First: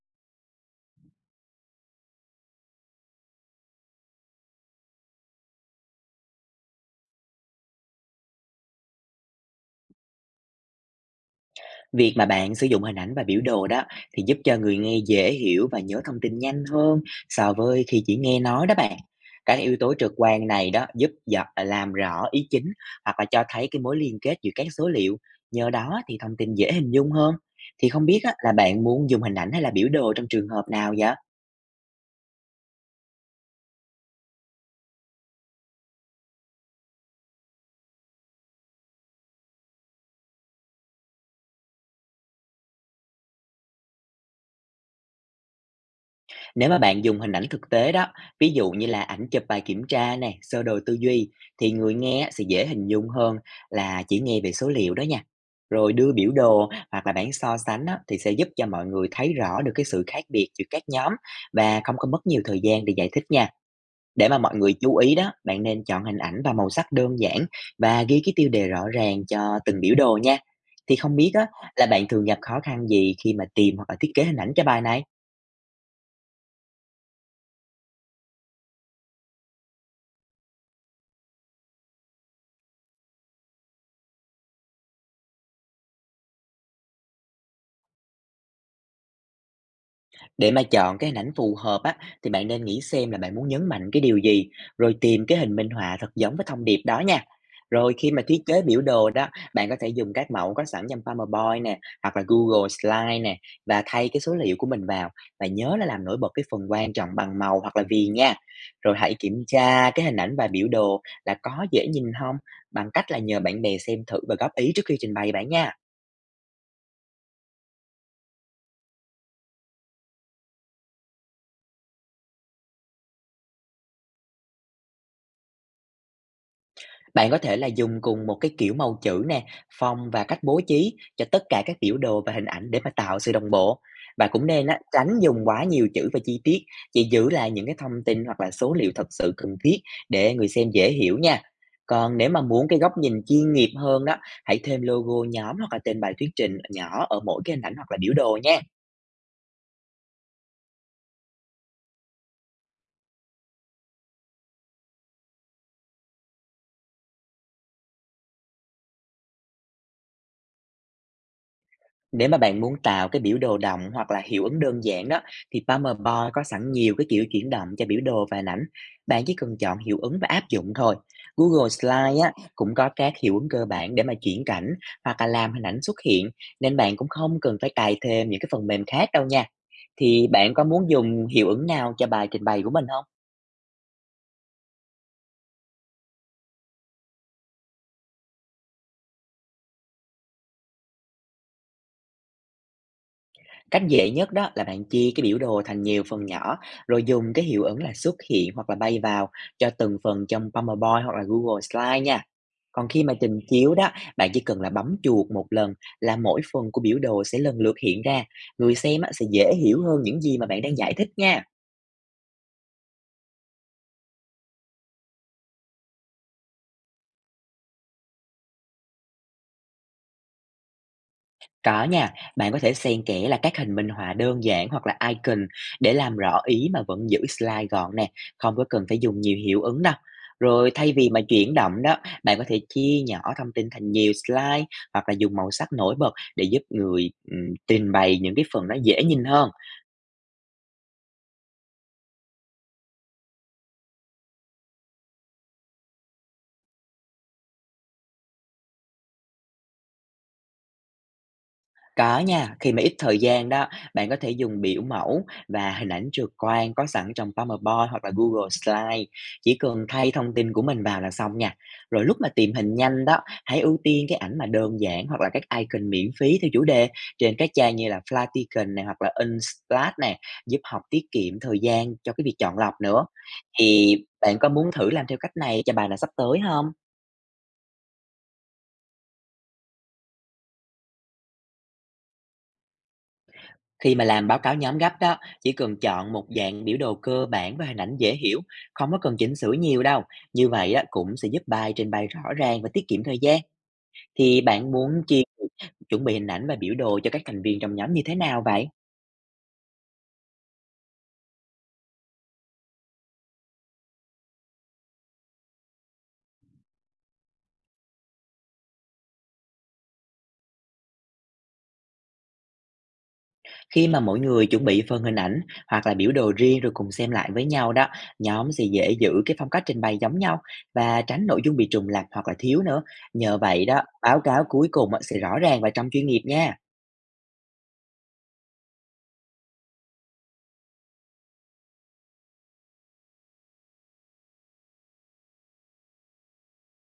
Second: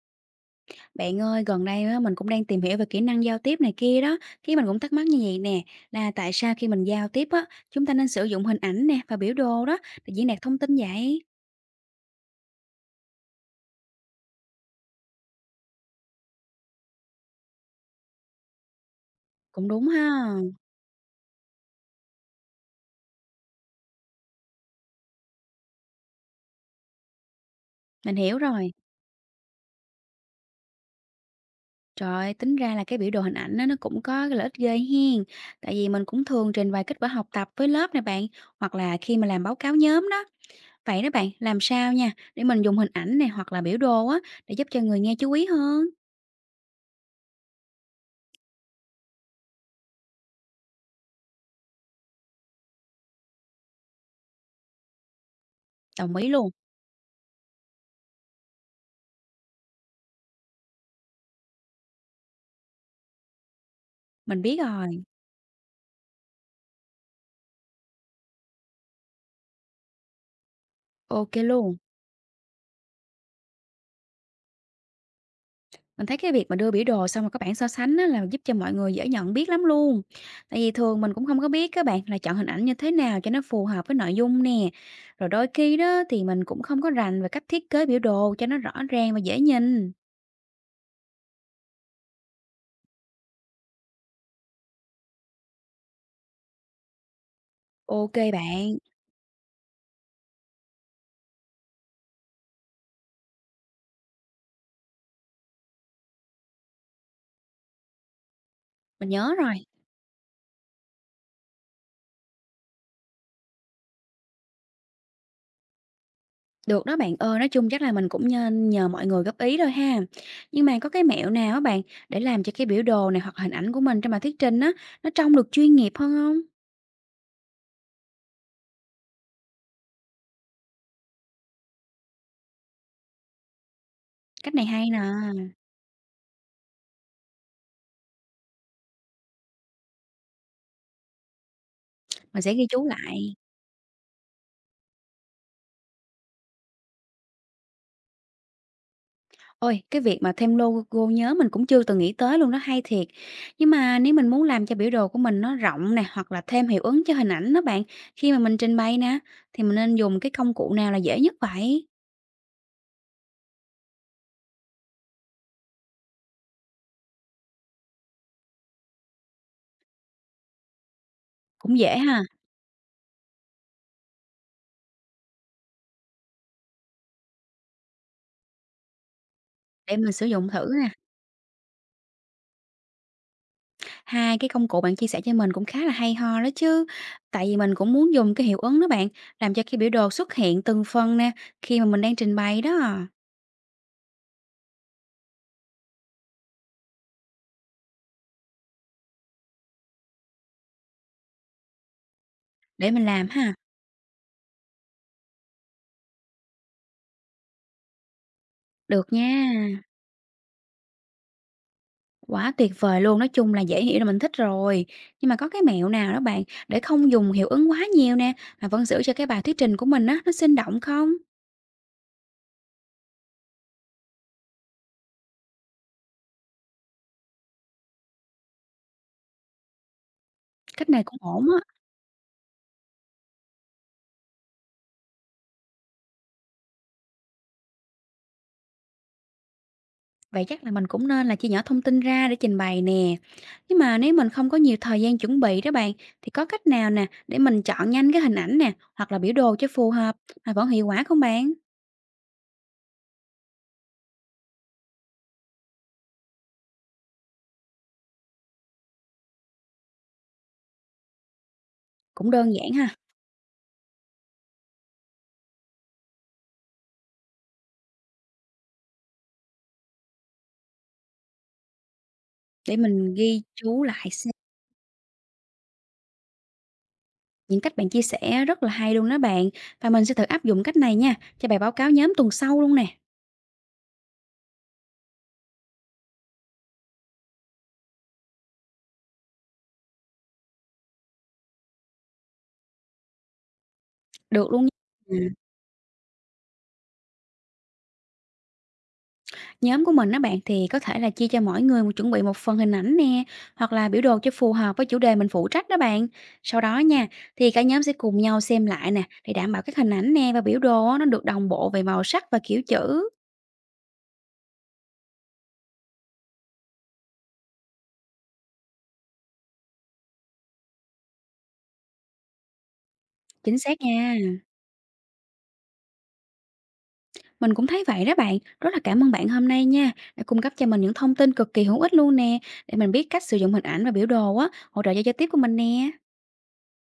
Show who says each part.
Speaker 1: Bạn ơi, gần đây á, mình cũng đang tìm hiểu về kỹ năng giao tiếp này kia đó. Khi mình cũng thắc mắc như vậy nè, là tại sao khi mình giao tiếp á, chúng ta nên sử dụng hình ảnh nè và biểu đồ đó để diễn đạt thông tin vậy?
Speaker 2: Việc mà bạn sử dụng hình ảnh và biểu đồ đó thì giúp cho người nghe dễ hiểu và nhớ thông tin nhanh hơn so với khi chỉ nghe nói đó bạn. Các
Speaker 1: Cũng
Speaker 2: yếu
Speaker 1: đúng
Speaker 2: tố trực
Speaker 1: ha,
Speaker 2: quan này đó giúp làm rõ ý chính hoặc là cho thấy cái mối liên kết giữa các số liệu. Nhờ đó thì thông tin dễ hình dung hơn. Thì không
Speaker 1: mình
Speaker 2: biết á,
Speaker 1: hiểu
Speaker 2: là
Speaker 1: rồi.
Speaker 2: bạn muốn dùng hình ảnh hay là biểu đồ trong trường hợp nào vậy?
Speaker 1: Trời ơi, tính ra là cái biểu đồ hình ảnh á, nó cũng có cái lợi ích ghê hiền. Tại vì mình cũng thường trình bày kết quả học tập với lớp này bạn, hoặc là khi mà làm báo cáo nhóm đó. Vậy đó bạn, làm sao nha, để mình dùng hình ảnh này hoặc là biểu đồ á, để giúp cho người nghe chú ý hơn.
Speaker 2: Nếu mà bạn dùng hình ảnh thực tế đó, ví dụ như là ảnh chụp bài kiểm tra này sơ đồ tư duy, thì người nghe sẽ dễ hình dung hơn là chỉ nghe về số liệu đó nha. Rồi đưa
Speaker 1: Đồng ý
Speaker 2: biểu
Speaker 1: luôn,
Speaker 2: đồ hoặc là bảng so sánh á, thì sẽ giúp cho mọi người thấy rõ được cái sự khác biệt giữa các nhóm và không có mất nhiều thời gian để giải thích nha. Để mà
Speaker 1: mình
Speaker 2: mọi
Speaker 1: biết
Speaker 2: người chú
Speaker 1: rồi.
Speaker 2: ý đó, bạn nên chọn hình ảnh và màu sắc đơn giản và ghi cái tiêu đề rõ ràng cho từng biểu đồ nha. Thì không
Speaker 1: Ok
Speaker 2: biết á,
Speaker 1: luôn.
Speaker 2: là bạn thường gặp khó khăn gì khi mà tìm hoặc là thiết kế hình ảnh cho bài này?
Speaker 1: Mình thấy cái việc mà đưa biểu đồ xong rồi các bạn so sánh á, là giúp cho mọi người dễ nhận biết lắm luôn. Tại vì thường mình cũng không có biết các bạn là chọn hình ảnh như thế nào cho nó phù hợp với nội dung nè. Rồi đôi khi đó thì mình cũng không có rành về cách thiết kế biểu đồ cho nó rõ ràng và dễ nhìn.
Speaker 2: Để mà chọn cái hình ảnh phù hợp á, thì bạn nên nghĩ xem là bạn muốn nhấn mạnh cái điều gì, rồi tìm cái hình minh họa thật giống với thông điệp đó nha. Rồi khi
Speaker 1: Ok
Speaker 2: mà thiết kế
Speaker 1: bạn,
Speaker 2: biểu đồ đó, bạn có thể dùng các mẫu có sẵn trong PowerPoint nè, hoặc là Google Slide nè, và thay cái số liệu của mình vào. Và nhớ là làm nổi bật cái phần quan trọng bằng màu hoặc là viền nha. Rồi
Speaker 1: mình
Speaker 2: hãy
Speaker 1: nhớ
Speaker 2: kiểm
Speaker 1: rồi.
Speaker 2: tra cái hình ảnh và biểu đồ là có dễ nhìn không, bằng cách là nhờ bạn bè xem thử và góp ý trước khi trình bày bạn nha.
Speaker 1: Được đó bạn ơi, nói chung chắc là mình cũng nên nhờ mọi người góp ý thôi ha. Nhưng mà có cái mẹo nào á bạn để làm cho cái biểu đồ này hoặc hình ảnh của mình trong bài thuyết trình á nó trông được chuyên nghiệp hơn không?
Speaker 2: Bạn có thể là dùng cùng một cái kiểu màu chữ nè, phong và cách bố trí cho tất cả các biểu đồ và hình ảnh để mà tạo sự đồng bộ. Và cũng
Speaker 1: Cách này
Speaker 2: nên á,
Speaker 1: hay nè,
Speaker 2: tránh dùng quá nhiều chữ và chi tiết, chỉ giữ lại những cái thông tin hoặc là số liệu thật sự cần thiết để người xem dễ hiểu nha. Còn nếu
Speaker 1: mình
Speaker 2: mà
Speaker 1: sẽ ghi
Speaker 2: muốn cái
Speaker 1: chú
Speaker 2: góc nhìn
Speaker 1: lại.
Speaker 2: chuyên nghiệp hơn đó, hãy thêm logo nhóm hoặc là tên bài thuyết trình nhỏ ở mỗi cái hình ảnh hoặc là biểu đồ nha.
Speaker 1: Ôi, cái việc mà thêm logo nhớ mình cũng chưa từng nghĩ tới luôn đó, hay thiệt. Nhưng mà nếu mình muốn làm cho biểu đồ của mình nó rộng nè, hoặc là thêm hiệu ứng cho hình ảnh đó bạn, khi mà mình trình bày nè, thì mình nên dùng cái công cụ nào là dễ nhất vậy?
Speaker 2: Nếu mà bạn muốn tạo cái biểu đồ động hoặc là hiệu ứng đơn giản đó, thì PowerPoint có sẵn nhiều cái kiểu chuyển động cho biểu đồ và hình ảnh. Bạn chỉ cần chọn hiệu ứng và áp dụng thôi. Google
Speaker 1: Cũng dễ
Speaker 2: Slide
Speaker 1: ha,
Speaker 2: á, cũng có các hiệu ứng cơ bản để mà chuyển cảnh hoặc là làm hình ảnh xuất hiện, nên bạn cũng không cần phải cài thêm những cái phần mềm khác đâu nha.
Speaker 1: để mình sử
Speaker 2: Thì
Speaker 1: dụng
Speaker 2: bạn có
Speaker 1: thử nè.
Speaker 2: muốn dùng hiệu ứng nào cho bài trình bày của mình không?
Speaker 1: Hai cái công cụ bạn chia sẻ cho mình cũng khá là hay ho đó chứ. Tại vì mình cũng muốn dùng cái hiệu ứng đó bạn, làm cho cái biểu đồ xuất hiện từng phần nè, khi mà mình đang trình bày đó.
Speaker 2: Cách dễ nhất đó là bạn chia cái biểu đồ thành nhiều phần nhỏ, rồi dùng cái hiệu ứng là xuất hiện hoặc là bay vào cho từng phần trong PowerPoint hoặc là Google Slide nha. Còn
Speaker 1: Để
Speaker 2: khi
Speaker 1: mình
Speaker 2: mà
Speaker 1: làm
Speaker 2: trình
Speaker 1: ha.
Speaker 2: chiếu đó, bạn chỉ cần là bấm chuột một lần là mỗi phần của biểu đồ sẽ lần lượt hiện ra. Người xem á,
Speaker 1: Được
Speaker 2: sẽ
Speaker 1: nha.
Speaker 2: dễ hiểu hơn những gì mà bạn đang giải thích nha.
Speaker 1: Quá tuyệt vời luôn, nói chung là dễ hiểu là mình thích rồi. Nhưng mà có cái mẹo nào đó bạn để không dùng hiệu ứng quá nhiều nè, mà vẫn giữ cho cái bài thuyết trình của mình á, nó sinh động không?
Speaker 2: Có nha, bạn có thể xen kẽ là các hình minh họa đơn giản hoặc là icon để làm rõ ý mà vẫn giữ slide gọn nè, không có cần phải dùng nhiều hiệu ứng đâu. Rồi
Speaker 1: Cách
Speaker 2: thay
Speaker 1: này
Speaker 2: vì
Speaker 1: cũng
Speaker 2: mà
Speaker 1: ổn
Speaker 2: chuyển
Speaker 1: á.
Speaker 2: động đó, bạn có thể chia nhỏ thông tin thành nhiều slide hoặc là dùng màu sắc nổi bật để giúp người trình bày những cái phần nó dễ nhìn hơn.
Speaker 1: Vậy chắc là mình cũng nên là chia nhỏ thông tin ra để trình bày nè. Nhưng mà nếu mình không có nhiều thời gian chuẩn bị đó bạn, thì có cách nào nè để mình chọn nhanh cái hình ảnh nè, hoặc là biểu đồ cho phù hợp mà vẫn hiệu quả không bạn?
Speaker 2: Có nha, khi mà ít thời gian đó, bạn có thể dùng biểu mẫu và hình ảnh trực quan có sẵn trong PowerPoint hoặc là Google Slide. Chỉ cần thay thông tin của mình vào là xong nha. Rồi lúc mà
Speaker 1: Cũng đơn
Speaker 2: tìm
Speaker 1: giản
Speaker 2: hình
Speaker 1: ha,
Speaker 2: nhanh đó, hãy ưu tiên cái ảnh mà đơn giản hoặc là các icon miễn phí theo chủ đề trên các trang như là Flatiron này hoặc là Unsplash này, giúp học tiết kiệm thời gian cho cái việc chọn lọc
Speaker 1: để
Speaker 2: nữa.
Speaker 1: mình ghi chú
Speaker 2: Thì
Speaker 1: lại xem.
Speaker 2: bạn có muốn thử làm theo cách này cho bài là sắp tới không?
Speaker 1: Những cách bạn chia sẻ rất là hay luôn đó bạn, và mình sẽ thử áp dụng cách này nha, cho bài báo cáo nhóm tuần sau luôn nè.
Speaker 2: Khi mà làm báo cáo nhóm gấp đó, chỉ cần chọn một dạng biểu đồ cơ bản và hình ảnh dễ hiểu, không có cần chỉnh sửa nhiều đâu. Như vậy á, cũng sẽ giúp bài trình bày rõ ràng và tiết kiệm thời gian. Thì
Speaker 1: Được luôn.
Speaker 2: bạn muốn
Speaker 1: Ừm.
Speaker 2: chia chuẩn bị hình ảnh và biểu đồ cho các thành viên trong nhóm như thế nào vậy?
Speaker 1: Nhóm của mình đó bạn thì có thể là chia cho mỗi người một chuẩn bị một phần hình ảnh nè hoặc là biểu đồ cho phù hợp với chủ đề mình phụ trách đó bạn, sau đó nha, thì cả nhóm sẽ cùng nhau xem lại nè, để đảm bảo các hình ảnh nè và biểu đồ á, nó được đồng bộ về màu sắc và kiểu chữ.
Speaker 2: Khi mà mỗi người chuẩn bị phần hình ảnh hoặc là biểu đồ riêng rồi cùng xem lại với nhau đó, nhóm sẽ dễ giữ cái phong cách trình bày giống nhau và tránh nội dung bị trùng lặp hoặc là thiếu nữa. Nhờ
Speaker 1: Chính
Speaker 2: vậy
Speaker 1: xác
Speaker 2: đó,
Speaker 1: nha.
Speaker 2: báo cáo cuối cùng á, sẽ rõ ràng và trong chuyên nghiệp nha.
Speaker 1: Mình cũng thấy vậy đó bạn. Rất là cảm ơn bạn hôm nay nha, đã cung cấp cho mình những thông tin cực kỳ hữu ích luôn nè, để mình biết cách sử dụng hình ảnh và biểu đồ á, hỗ trợ cho giao tiếp của mình nè.